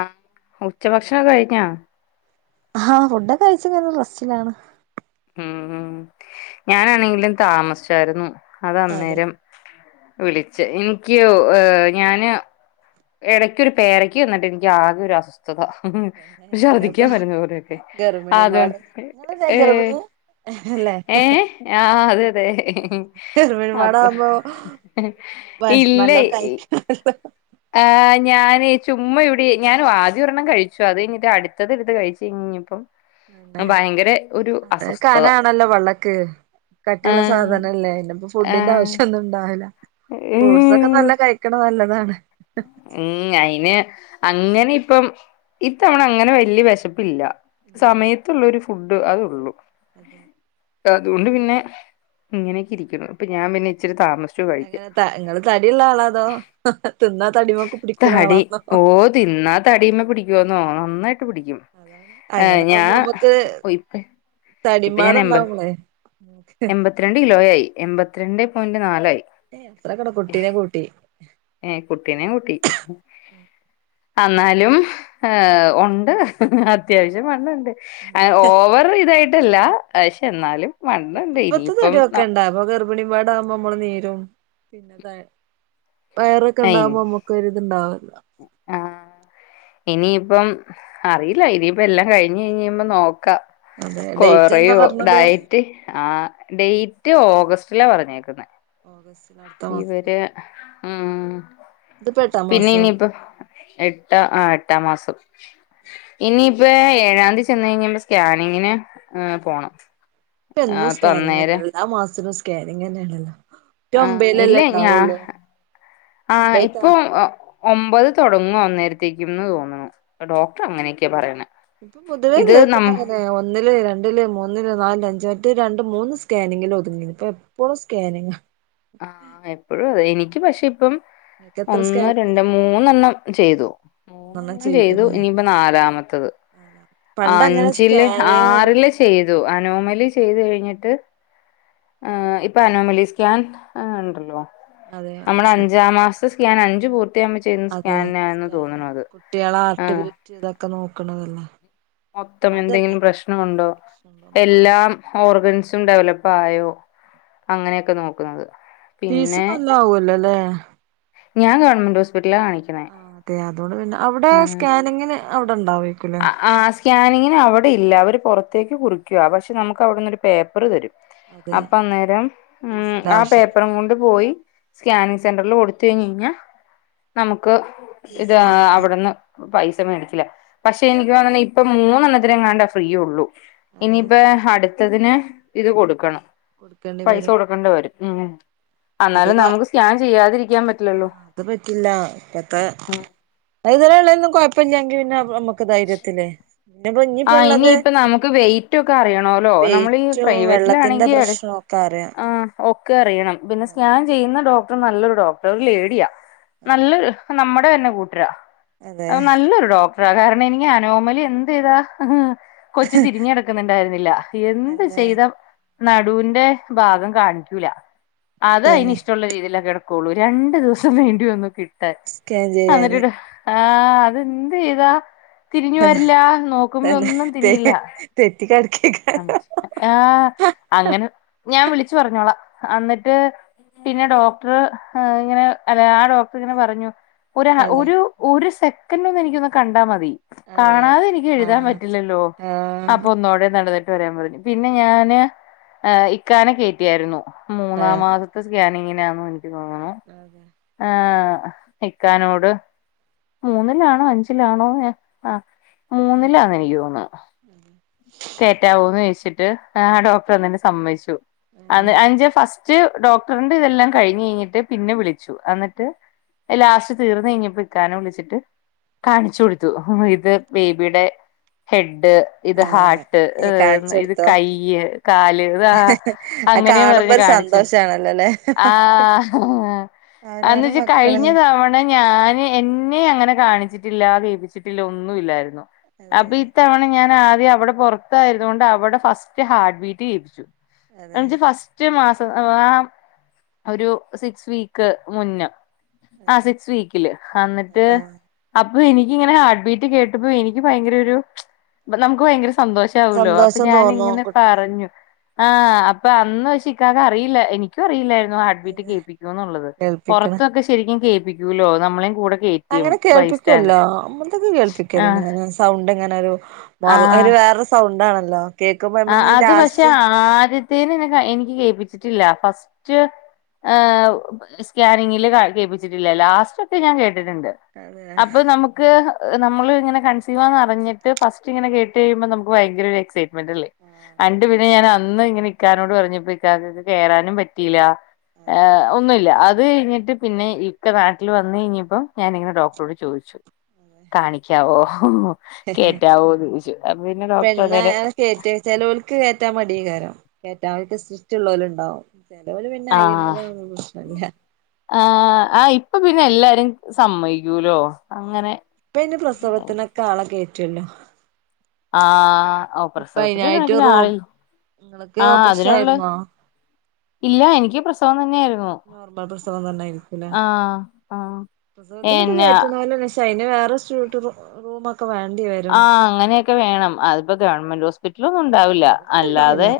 ആഹ് ഉച്ച ഭക്ഷണം കഴിഞ്ഞാ? ആഹ് ഫുഡൊക്കെ കയിച്ചു റെസ്റ്റിലാണ് ഉം മം ഞാനാണെങ്കിലും താമസിച്ചായിരുന്നു അത് അതെ അന്നേരം വിളിച് എനിക് ഏഹ് ഞാന് ഇടയ്ക്കൊഒരു പേരയ്ക്ക് വന്നിട്ട് എനിക്ക് ആകെ ഒരു അസ്വസ്ഥ ത് ത തന്നെ ഇപ്പൊ ഇപ്പ ഛർദ്ദിക്കാൻ വരുന്ന പോരെയൊക്കെ ഗർഭിണിയും ആദ്യം പാടെ നിങ്ങളല്ലേ ഏഹ് ഗർഭിണി അല്ലേ ഏ ആഹ് അതെ അതെ ഗർഭിണിപാടെ അപ്പ ആവുമ്പോ ഇല്ലേയ് അ ഏഹ് ഞാന് ചുമ്മാ ഇവിടെ ഞാനും ആദ്യം ഒരെണ്ണം കഴിച്ചു അത് കഴിഞ്ഞിട്ട് അടുത്തത് എടുത്ത് കഴിച്ചു കഴിഞ്ഞപ്പം ണ്ടെ ഭയങ്കര ഒരു അത്രേം അസ്വസ്ഥത കനആണല്ലോ പള്ളക്ക് ആ കട്ടിയുള്ള സാധനംല്ലേ അപ്പൊ ആ ഫുഡിന്റെ ആവശ്യം ഒന്നും ഉണ്ടാവില്ല ഫ്രൂട്ട്സ് ഒക്കെ നല്ല കഴിക്കണ നല്ലതാണ് ഉം അയിന് അങ്ങനെ ഇപ്പം ഇത്തവണ അങ്ങനെ വലിയ വിശപ്പില്ല ഇല്ല്യല്ലേ സമയത്തുള്ള ഒരു ഫുഡ് അതള്ളൂ അതെ അതുകൊണ്ട് പിന്നെ ഇങ്ങനെയൊക്കെ ഇരിക്കുന്നു ഇപ്പൊ ഞാൻ പിന്നെ ഇച്ചിരി താമസി അങ്ങനെ ത നിങ്ങള്ൾ തടിള്ളാണോ അതോ തിന്നാ തടിമെ തടി ഓ തിന്നാ തടീമേ പിടിക്കോന്നോ നന്നായിട്ട് പിടിക്കും അതാണ് ഏഹ് അങ്ങനെ ഞാ ആകുമ്പോ നമുക്ക് ഓ ഇപ്പ ഇപ്പൊ ഞാൻ എൻ തടിമ്പാടുണ്ടാവുമ്പളേ എൺമ്പത്തിരണ്ട് കിലോ ആയി എൺമ്പത്തിരണ്ട് പോയിന്റ് നാലആയി ഏ ത്ര കട കുട്ടിനെ കൂട്ടി ഏ കുട്ടിനെ കൂട്ടിക്ക് കൂട്ടി എന്നാലും എഹ് ഉണ്ട് അത്യാവശ്യം വണ്ണണ്ട് എഹ് ഓവർ ഇതായിട്ടല്ലക്ഷെ എന്നാലും ഇപ്പ വണ്ണണ്ട് ഇപ്പത്തെ ഇനിയിപ്പം തടിയൊക്കെ ഇണ്ടാ അപ്പൊ ഗർഭിണി പാട ആകുമ്പോ നമ്മള് നീരും പിന്നെ ത വയറൊക്കെ ഇനി ഇണ്ടാവകുമ്പോ നമ്മുക്ക ഒര് ഇത്ണ്ടാവില്ല ആഹ് ഇനിയിപ്പം അറിയില്ല ഇനിയിപ്പ എല്ലാം കഴിഞ്ഞ് കഴിഞ്ഞ്മ്പം നോക്കാം അതെ ഡേറ്റ് എന്നാ കൊറയോ പറഞ്ഞത് ഡയറ്റ് ആ ഡേറ്റ് ഓഗസ്റ്റിലാ പറഞ്ഞേക്കുന്നത് ഓഗസ്റ്റ്ലാ അടു ഇവര് മം ഇതിപ്പോ എട്ടാം പിന്നെ മാസം ഇനിയിപ്പോ എട്ടാ ആ എട്ടാം മാസം. ഇനിയിപ്പ ഏഴാംതി ചെന്നെഴിഞ്ഞാൽ സ്കാനിങ്ങിന് പോണം. ഇപ്പ ആ എന്നും അപ്പൊ സ്കാനിങ് അന്നേരം തന്നെയല്ലോ എല്ലാ മാസും സ്കാനിങ് തന്നെയാണല്ലോ? മറ്റേ ആഹ് ഒമ്പതിലല്ലേ ഇല്ലേ ഞാ ഉണ്ടാവുള്ളൂ ആ ഒമ്പതാ ഇപ്പൊ ഒമ്പത് തുടങ്ങും അന്നേരത്തേക്കുന്ന് തോന്നുന്നു ഡോക്ടർ അങ്ങനെയൊക്കെയ പറയണേ ഇപ്പൊ പൊതുവേ കേൾക്കന്നെ അങ്ങനെ ഒന്നില് രണ്ട് രണ്ട്ല് മൂന്നില് നാല്ല് അഞ്ച് മറ്റേ രണ്ട് മൂന്ന് സ്കാനിങ്ങന് ഒതുങ്ങിന്ന് ഇപ്പൊ എപ്പോളും സ്കാനിങ്ങാ. ആഹ് എപ്പോഴും അതെ എനിക്ക് പക്ഷെ ഇപ്പം നിനക്ക് എത്ര ഒന്ന് സ്കാൻ രണ്ട് മൂന്നെണ്ണം ചെയ്തു. മൂന്നെണ്ണം മൂന്നെണ്ണം ചെയ്തു ചെയ്തിട്ടില്ലേ ഇനിയിപ്പ നാലാമത്തത്. പണ്ട് അങ്ങനെ അഞ്ചില് ആറില് സ്കാനിങ് ചെയ്തു അനോമലി ചെയ്തു കഴിഞ്ഞിട്ട്. ഇപ്പൊ അനോമലി സ്കാൻണ്ടല്ലോ അതെ നമ്മുടെ അഞ്ചാം മാസ ലെ സ്കാൻ അഞ്ചു പൂർത്തിയാവുമ്പോ അതെ സ്കാൻ കുട്ട്യാളെ ആഹ് ആർട്ട്ബീറ്റ് ഇതൊക്കെ നോക്കണതല്ലേ? മൊത്തം അതല്ലേ എന്തെങ്കിലും ആഹ് പ്രശ്നമുണ്ടോ പ്രശ്നണ്ടോ എല്ലാം ഓർഗാൻസും ഡെവലപ്പ് ആയോ അങ്ങനെയൊക്കെ നോക്കുന്നത്. പീസ് പിന്നെ നല്ലെ ആവുല്ലാലെ. ഞാൻ ഗവണ്മെന്റ് ഹോസ്പിറ്റലാണ് കാണിക്ക്‌ ആ അതെ അതുകൊണ്ട് പിന്നെ അവിടെ സ്കാനിങ്ങിന് അവിടെണ്ടാവെയ്ക്കുല്ലേ. ആ സ്കാനിങ്ങിന് അവിടെ ഇല്ല അവര് പുറത്തേക്ക് കുറിക്കുവ പക്ഷെ നമുക്ക് അവിടെന്നൊരു പേപ്പറ് തരും. അതെ അപ്പം അന്നേരം ഉ ഫീസിന്റെ ആ ആവശ്യം പേപ്പറും കൊണ്ട് പോയി സ്കാനിങ് സെന്ററിൽ കൊടുത്ത് കഴിഞ്ഞെഞ്ഞാൽ നമുക്ക് ഇത് ഫീസ് വാങ്ങൂല അവിടുന്ന് പൈസ മേടിക്കില്ല പക്ഷേ എനിക്ക് തോന്നുന്നു ഇപ്പം മൂന്നെണ്ണത്തിനെങ്ങാണ്ട് ഫ്രീയൊള്ളൂ. അതെ ഇനിപ്പൊ അടുത്തതിന് ഇത് കൊടുക്കണം കൊടുക്കേണ്ടി പൈസ വരും കൊടുക്ക ണ്ട് വരും ഉം അത് എന്നാലും വ നമുക്ക് സ്കാൻ ചെയ്യാതിരിക്കാൻ പറ്റില്ലല്ലോ. ആഹ് അത് പറ്റില്ല ഇപ്പത്തെ ഉം അയ് ഇതെരെ ഉള്ളൊന്നും കൊഴപ്പില്ലങ്കിൽ പിന്നെ നമ്മക്ക് ഒക്കെ ധൈര്യത്തില്. പിന്നെ ആ ഞ്ഞിപ്പോ ഉള്ളത് ഇനിയിപ്പ നമുക്ക് വെയിറ്റ് ഒക്കെ അറിയണോല്ലോ നമ്മളീ വെയ്റ്റും വെള്ളത്തിന്റെ പ്രഷ്നും. ക്കെ അറിയാ ഓക്കെ അറിയണം പിന്നെ സ്കാൻ ചെയ്യുന്ന ഡോക്ടറ് നല്ലൊരു ഡോക്ടർ ഒരു ലേഡിയാ നല്ലൊ നമ്മുടെ തന്നെ കൂട്ടരാ അതെ അ നല്ലൊരു ഡോക്ടറാ കാരണം എനിക്ക് അനോമലി എന്ത് ചെയ്താ കൊച്ചു തിരിഞ്ഞിടെക്കുന്നുണ്ടായിരുന്നില്ല എന്ത് തന്നെ ചെയ്ത നടുവിന്റെ ഭാഗം കാണിക്കൂല അത് അതിന് ഇഷ്ടമുള്ള രീതിയിലാകെടക്കു ളളൂ രണ്ടു ദിവസം വേണ്ടി വന്നു കിട്ടാൻ സ്കാൻ അന്നിട്ട് ചെയ്യാന് എടാ ആഹ് അതെന്ത് ചെയ്താ തിരിഞ്ഞു വരില്ല നോ തന്നെ തെ തെറ്റി കെടക്കെയ് ആഹ് ആഹ് അങ്ങനെ ഞാൻ വിളിച്ചു പറഞ്ഞോളാ അന്ന്ട്ട് പിന്നെ ഡോക്ടർ ഇങ്ങനെ അല്ലെ ആ ഡോക്ടർ ഇങ്ങനെ പറഞ്ഞു ഒരേനെ അതെ ഒരു ഒരു സെക്കൻഡ് ഒന്ന് എനിക്കൊന്ന് കണ്ടാ മതി അതെ കാണാതെ എനിക്ക് എഴുതാൻ ആഹ് പറ്റില്ലല്ലോ ആഹ് അപ്പൊ ഒന്നോടെ നടന്നി ട്ട് വരാൻ പറഞ്ഞു പിന്നെ ഞാന് ഇക്കാനെ കേറ്റിയായിരുന്നു മൂന്നാമാസ ത്തെ സ്കാനിങ്ങിനാ എനിക്ക് തോന്നുന്നു. അതെ. ആഹ് ഇക്കാനോട് മൂന്നിലാണോ അഞ്ചിലാണോ ആ മൂന്നിലാ എനിക്ക് തോന്ന് ഉം കേറ്റവോന്ന് ചോദിച്ചിട്ട് ആ ഡോക്ടറ് അതിന് സമ്മതിച്ചു അതെ അത് അഞ്ച് ഫസ്- റ്റ് ഡോക്ടറിന്റെ ഇതെല്ലാം കഴിഞ്ഞ് കഴിഞ്ഞിട്ട് പിന്നെ വിളിച്ചു എന്നിട്ട് ലാസ്റ്റ് തീർന്ന് കഴിഞ്ഞപ്പം ഇക്കാനേ വിളിച്ചിട്ട് കാണിച്ചു കൊടുത്തു ഇത് ബേബിയുടെ ഹെഡ് ഇത് ഹാർ ആഹ് ട്ട് ഏഹ് ഇത് കാണിച്ചൊടുത്തോ കൈയ് കാല് ഇതാ അത് അങ്ങനെയ കാണുമ്പോ പറഞ്ഞു ഒരു കാണിച്ചു സന്തോഷാണല്ലോല്ലേ ആഹ് അന്ന് അവനാന് ഇജ് മക്കള് കയിഞ്ഞ തവണ ഞാന് എന്നെ അങ്ങനെ കാണിച്ചിട്ടില്ല ദീപിച്ചിട്ടില്ല ഒന്നുമില്ലായിരുന്നു അതെ അപ്പൊ ഇത്തവണ ഞാൻ ആദ്യം അവിടെ പൊറത്തായിരുന്നോണ്ട് അവിടെ ഫസ്റ്റ് ഹാർട്ട് ബീറ്റ് കേപ്പിച്ചു അതെ എന്നിട്ട് ഫസ് റ്റ മാസം ആ ഒരു സിക്സ് വീക്ക് മുന്നേ ആ അതെ സിക്സ് വീക്കില് ആഹാ എന്നിട്ട് ആഹ് അപ്പൊ എനിക്കിങ്ങനെ ഹാർട്ട് ബീറ്റ് കേട്ടപ്പ എനിക്ക് ഭയങ്കരരു നമുക്ക് ഭയങ്കര സന്തോഷ വൂലോ അപ്പ സന്തോഷം തോന്നും ഞാനിങ്ങനെ കുട്ടി പറഞ്ഞു ആഹ അപ്പ അന്ന് പക്ഷേ ഇക്കാക്ക് അറിയില്ല എനിക്കും അറിയില്ലായിരുന്നു ഹാർട്ട് ബീറ്റ് അതെ കേപ്പിക്കുന്നതുള്ളത് കേൾപ്പിക്കണം പൊറത്താക്കെ ശരിക്കും കേപ്പിക്കുവല്ലോ നമ്മളെ കൂടെ കേ അങ്ങനെ കേൾപ്പിക്കല്ലോ ഇവിടുത്തക്കെ ആഹ് കേൾപ്പിക്കല്ലണ്ടിങ്ങനെ സൗണ്ട് ഇങ്ങനൊരു മോറ അയിന് വേറെ ഒരു സൗണ്ടാണല്ലോ കേക്കുമ്പോ ആഹ നമ്മള് അത് പക്ഷെ ലാസ്റ്റ് ആദ്യത്തേനെ എനിക്ക് കേപ്പിച്ചിട്ടില്ല ഫസ്റ്റ് ആഹ് സ്കാനിങ്ങില് കേപ്പിച്ചിട്ടില്ല ലാസ്റ്റ്ക്കെ ഞാൻ കേട്ടിട്ടുണ്ട് അതെ ആഹ് അപ്പൊ നമു ക്ക് നമ്മളിങ്ങനെ കൺസീവാന്നറിഞ്ഞിട്ട് ഫസ്റ്റിങ്ങനെ കേട്ട് കഴിയമ്പ നമക്ക് ഭയങ്കര ഒരു എക്സൈറ്റ്മെന്റല്ലേ അതെ അണ്ട് പിന്നെ ഞാൻ അന്ന് ഇങ്ങനെ ഇക്കാനോട് പറഞ്ഞപ്പോ ഇക്ക പറഞ്ഞ് കേറാനും പറ്റിയില്ല ഏ അതെ ഒന്നുമില്ല അത് കയിഞ്ഞിട്ട് പിന്നെ ഇക്ക നാട്ടിൽ വന്നു കഴിഞ്ഞപ്പം ഞാനിങ്ങനെ ഡോക്ടറോട് ചോദിച്ചു കാണിക്കാവോ കേറ്റാവോന്ന് ചോദിച്ചു അപ്പപ്പിന്നെ ഡോക്ടർ പെണ്ണെ അന്നേരം കേറ്റ ചെലവർക്ക് കേറ്റാൻ മടിയിങ്ങാനോ [unintelligible] ചെലവര് പിന്നെ [unintelligible] പ്രശ്നല്ല ആഹ ആ ഇപ്പപ്പിന്നെ എല്ലാരും സമ്മയിക്കൂലോ അങ്ങനെ [inaudible] ഇപ്പ അയ്ന് പ്രസവത്തിനൊക്കെ ആളെ കേറ്റുവല്ലോ ആഹാ ഓ ഇപ്പ പ്രസവത്തിനൊര് അയ്നായിട്ട് കണക്കിന് റൂം ആളിൽ ഇങ്ങൾക്ക് ആഹ ഓപ്പറേഷൻ അതിനുള്ള ആയിരുന്നോ ഇല്ല എനിക്ക് പ്രസവം തന്നെയായിരുന്നു നോർമൽ പ്രസവം തന്നെയായിരിക്കുവല്ലേ ആഹ് ആഹ് പ്രസവത്തിന് എന്നാ [unintelligible] [unintelligible] റൂമ് വേണ്ടി വരും ആഹ അങ്ങനക്കെ വേണം അതിപ്പ ഗവൺമെൻറ് ഹോസ് [unintelligible] ഒന്നുണ്ടാവൂല്ല അല്ലാതെ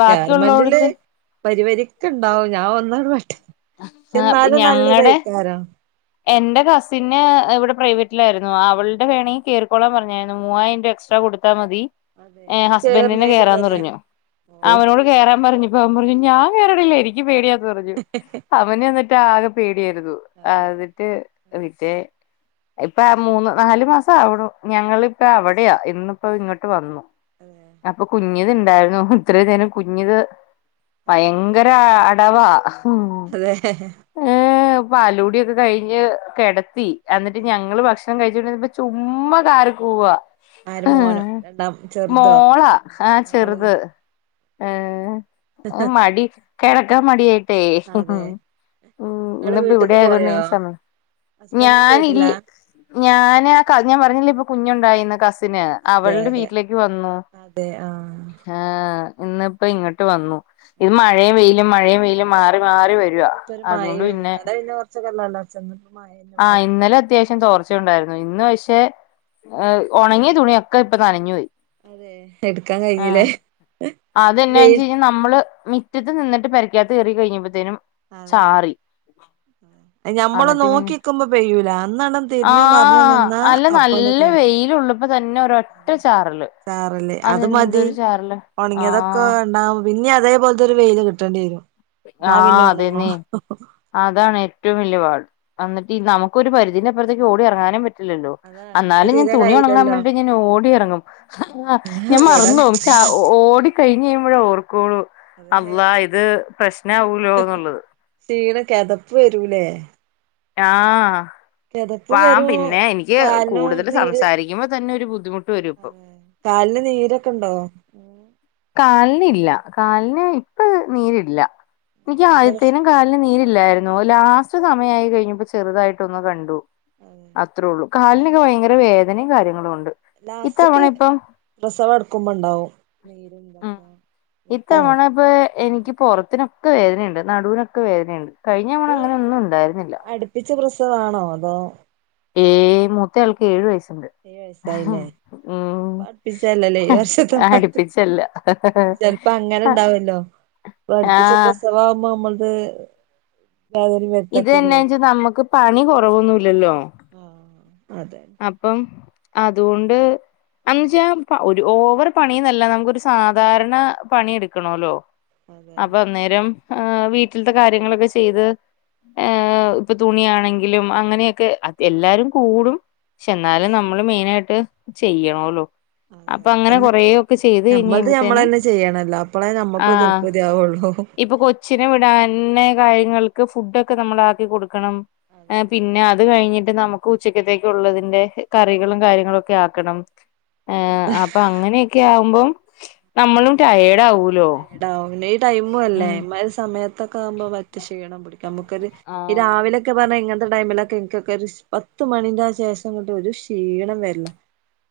ബാക്കിയുള്ളോടുത്ത് പരിവരിക്കയിണ്ടാവും ഞാനൊന്നാ വെട്ടി എന്നാലും ഞങ്ങടെ നല്ലതായിക്കാരം എന്റെ കസിന് ഇവിടെ പ്രൈവറ്റിലായിരുന്നു അവളുടെ വേണങ്കി കേറിക്കോളാൻ പറഞ്ഞായിരുന്നു മൂവായിരം രൂപ എക്സ്ട്രാ കൊടു ത്താ മതി അതെ ഹസ്ബൻറിന് കേറ്ണേന്ല്ലേ കേറാന്ന് പറഞ്ഞു ഓ അവനോട് കേറാൻ പറഞ്ഞപ്പോൾ അവൻ പറഞ്ഞു ഞാൻ കേറണില്ല എനിക്ക് പേടിയാന്ന് പറഞ്ഞു അവനെന്നിട്ട് ആകെ പേടിയായിരുന്നു അതെ ഏ ആഹ് പിന്നെ ഇപ്പ മൂന്ന് നാലു മാസാവണു ഞങ്ങളിപ്പ അവിടെയാ ഇന്നിപ്പോ ഇങ്ങോട്ട് വന്നു അതെ അപ്പൊ കുഞ്ഞിത് ഇണ്ടായിരുന്നു ഇത്ര നേരം കുഞ്ഞത് അതെ ഭയങ്കര അടവാ അതെ ഏ പാലൂടിയൊക്കെ കയിഞ്ഞ് കെടത്തി എന്നിട്ട് ഞങ്ങള് ഭക്ഷ ണം കഴിച്ചോണ്ടിരുന്നപ്പം ചുമ്മാ കാറി കൂവുവാ ആര് മോനോ രണ്ടാം ചെറുതോ മോളാ മോളല്ലേ ആഹ് മ് മടി കെടക്കാൻ മടിയെ [inaudible] അതെ ഉം ഇങ്ങള് ഇന്നിപ്പോ ഇവിടെ വീട്ട്ക്ക് പോയോ ആയതൊണ്ട് ഹസ്ബന്റിന്റെ ഞാനിൽ വീട്ടിലാ ഞാൻ ഞാൻ പറഞ്ഞില്ലെ ഇപ്പൊ കുഞ്ഞുണ്ടായിന്ന് കസ് സിന് അതെ അവൾടെ അതെ വീട്ടിലേക്ക് വന്നു അതെ ആഹ് ആഹ് ഇന്നിപ്പോ ഇങ്ങോട്ട് വന്നു ഈ മഴയും വെയിലും മഴയും വെയിലും മാറി- മാറി ആഹ്. മാറി വരുവാ അതോണ്ട് പിന്നെ- ഉച്ചക്ക്‌ എന്തോ ഉണ്ടാക്കി ചെന്നപ്പോ മയ ആഹ് ഇന്നലെ- ശേഷം തൊർച്ച ഉണ്ടായിരുന്നു ഇന്ന് പക്ഷേ ഒണങ്ങിയ തുണിയൊക്കെ ഇപ്പൊ നനഞ്ഞു പൊയി അതെ എടുക്കാൻ ആഹ് കഴിഞ്ഞില്ലേ അതെന്നാവെച്ച് വെയിൽ കഴിഞ്ഞാൽ നമ്മള് മി മുറ്റത്ത് നിന്നിട്ട് പെരയ്ക്കാത്ത് കയറി കഴിഞ്ഞപ്പത്തേനും- ഞമ്മള് അന്നിട്ട് പിന്നെ നോക്കിക്കുമ്പോ പെയ്യൂല അന്നാണ്- ആഹ് അല്ല നല്ല പെയ്യും വെയിലുള്ളപ്പോത്തന്നെ- ചാറല് അത് മതി അതെന്തൊരു ചാറല് ഒണങ്ങിയതൊക്കെ ആഹ് രണ്ടാ പിന്നെ അതേപോലത്തൊരു വെയില് കിട്ടേണ്ടി വരും എന്നാ പിന്നെ ആഹ് ഒണങ്ങോ അതന്നെ അതാണ് ഏറ്റവും വല്യപാട് എന്നിട്ട് നമുക്ക് ഒരു പരിധീന്റെ അപ്പറത്തേക്ക് ഓടി എറങ്ങാനു പറ്റു- ല്ലല്ലോ അതാ ഇങ്ങക്ക് എന്നാലും ഞാൻ തീരെ തുണി ഒണങ്ങാൻ കയ്യൂലല്ലോ വേണ്ടിട്ട് ഞാൻ ഓടി എറങ്ങും ആ ഉം ഞാൻ ഓടാൻ മറന്നോവും ചാ ഓടി- കഴിഞ്ഞെഴിയുമ്പോഴാ ഓർക്കുള്ളൂ അതെ അള്ളാ ഇത് പ്രശ്നാവൂല്ലോന്നുള്ളത് ക്ഷീണം കെതപ്പ് വരൂലേ ആഹ് കെതപ്പും വാ വരും പിന്നെ എനിക്ക് കാലിനും കൂടുതൽ നീര് സംസാരിക്കുമ്പോ തന്നെ ഒരു ബുദ്ധി ട്ട് വരുപ്പം ഇപ്പം കാലിന് നീരൊക്കെ ഇണ്ടോ? കാലിനില്ല കാലിന് ഇപ്പ നീരില്ല എനിക്ക് നീരിന്റെ ആദ്യത്തേന്- പ്രശ്നം കാലിന് നീരില്ലായിരുന്നു ലാസ്റ്റ് സമയായി കഴിഞ്ഞപ്പോ ചെറുതായിട്ടൊന്ന് കണ്ടു അതെ അത്രള്ളൂ കാലിനൊക്കെ ആ ഭയങ്കര വേദനയും കാര്യങ്ങളും ഒണ്ട് ലാസ്റ്റ്ക്ക് പ്രസവം അടുക്കുമ്പോ ഒണ്ടാവും ഉം ഇത്തവണ ഇപ്പോ എനിക്ക് പൊറത്തിനൊക്കെ വേദനയുണ്ട് നടുവിനൊക്കെ വേദനയുണ്ട് കഴിഞ്ഞ തവണ ഇപ്പൊ അങ്ങനൊന്നും ഇണ്ടായിരുന്നില്ല അടുപ്പിച്ച പ്രസവാണോ അതോ ഉം മൂത്തയാൾക്ക് ഏഴു വയസ്സുണ്ട് ഏഴ് വയസ്സായില്ലേ ഉം അപ്പടുപ്പിച്ചല്ലല്ലേ ഏഴ് വർഷത്തെ- അടുപ്പിച്ചല്ല ചെലപ്പോ അങ്ങനെയുണ്ടാവല്ലോ അടുപ്പിച്ച ആഹ് പ്രസവാവുമ്പോ നമ്മക്ക്‌ വേദന വെരും ഇത് എന്നാന്നുച്ചാ നമ്മുക്ക് പണി കൊറവൊന്നുല്ലല്ലോ ആഹ് അതെ അപ്പം അതുകൊണ്ട്- എന്ന് വെച്ചാൽ ഒരു ഓവർ പണിയെന്നല്ല നമുക്കൊരു സാധാരണ പണി എടുക്കണെല്ലോ അതെ അപ്പൊ അന്നേരം ആ വീട്ടിലത്തെ കാര്യങ്ങളൊക്കെ ചെയ്ത് ഏഹ് ഇപ്പൊ തുണിയാണെങ്കിലും അങ്ങനെയൊക്കെ എല്ലാരും കൂടും പക്ഷെ അതെ എന്നാലും നമ്മള് മെയിനായിട്ട് ചെയ്യണെല്ലോ അതെ അപ്പൊ അതെ അങ്ങനെ തന്നെ കൊറേയൊക്കെ ചെയ്ത് ഞമ്മൾത് കഴിഞ്ഞ്ഞുമ്പോത്തേനും ഞമ്മളന്നെ ചെയ്യണല്ലോ അപ്പളേ ഞമ്മക്ക് ആഹ്- തൃർപ്പതി ആവുള്ളൂ ഇപ്പൊ കൊച്ചിനെ വിടാന്ന് തന്നെ കാര്യങ്ങൾക്ക് ഫുഡൊക്കെ നമ്മളാക്കി കൊടുക്കണം അതെ ഏഹ് പിന്നെ അത് കഴിഞ്ഞിട്ട് നമുക്കും ഉച്ചക്കത്തേക്കുള്ളതിന്റെ- കറികളും കാര്യങ്ങളൊക്കെ ആക്കണം അതെ അപ്പൊ അങ്ങനെയെ - ക്കെവുമ്പോ നമ്മളും ടയെടാവും ടാവും പിന്നെ ഈ ടൈമും അല്ലേ ഇമ്മാരി സമയത്തൊക്കാകുമ്പോ മറ്റ് ക്ഷീണം പിടിക്കും നമുക്കൊരു- ഈ ആഹ് രാവിലെ- ക്കെ പറഞ്ഞെഴിഞ്ഞാ ഇങ്ങനത്തെ ടൈമിലൊക്കെ എനിക്കൊക്കെ ഒരു പത്ത് മണിന്റെ ആ ശേഷം ഇങ്ങട്ട് ഒരു ക്ഷീണം വരെലാ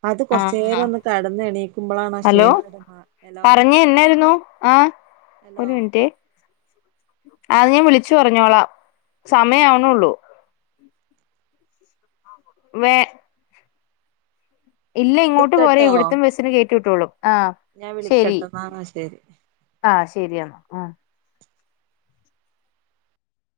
അത് കൊറച്ചു നേരം ആഹ് ഒന്ന് കെടന്ന് എണീക്കുമ്പളാണ് ആ ഹലോ ക്ഷീണം അങ്ങട്ട് മാറുന്നേ ഹലോ പറഞ്ഞേ എന്നായിരുന്നു ആഹ് ഒരു ഹലോ മിനിട്ടെ അത് ഞാൻ വിളിച്ചു പറഞ്ഞോളാം, സമയം ആവുണേ ഉള്ളൂ. വേ ഇല്ല ഞാൻ ഇങ്ങോട്ട് പോരെ വിളിക്കട്ടോ ഇവിടുത്തെ ബസ്സിന് കേറ്റി വിട്ടോളും ആഹ് ഞാൻ ശരി വിളിക്കാട്ടോ [unintelligible] ശരി ആഹ് ശരിയെന്നാ ആഹ്